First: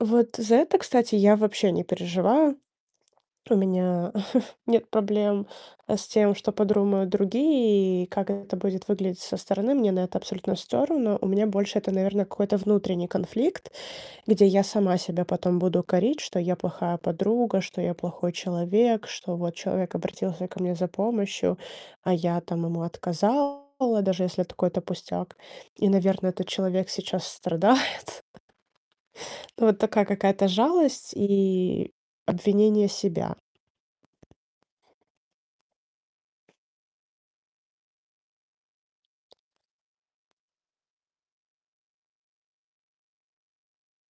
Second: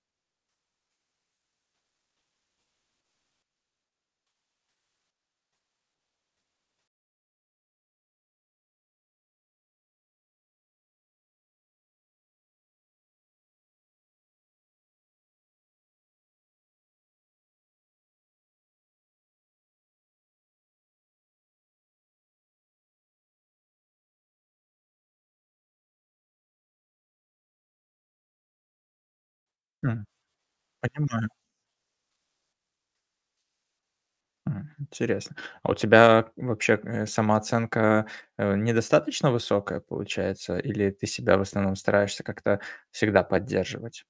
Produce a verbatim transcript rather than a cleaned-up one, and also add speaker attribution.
Speaker 1: Вот за это, кстати, я вообще не переживаю. У меня нет проблем, э, с тем, что подрумают другие и как это будет выглядеть со стороны. Мне на это абсолютно всё равно. У меня больше это, наверное, какой-то внутренний конфликт, где я сама себя потом буду корить, что я плохая подруга, что я плохой человек, что вот человек обратился ко мне за помощью, а я там ему отказала, даже если это какой-то пустяк, и, наверное, этот человек сейчас страдает. Ну, вот
Speaker 2: Хм,
Speaker 1: такая какая-то жалость
Speaker 2: понимаю.
Speaker 1: и обвинение себя.
Speaker 2: Мгм, интересно. А у тебя вообще, э, самооценка, э, недостаточно высокая получается, или ты себя в основном стараешься как-то всегда поддерживать?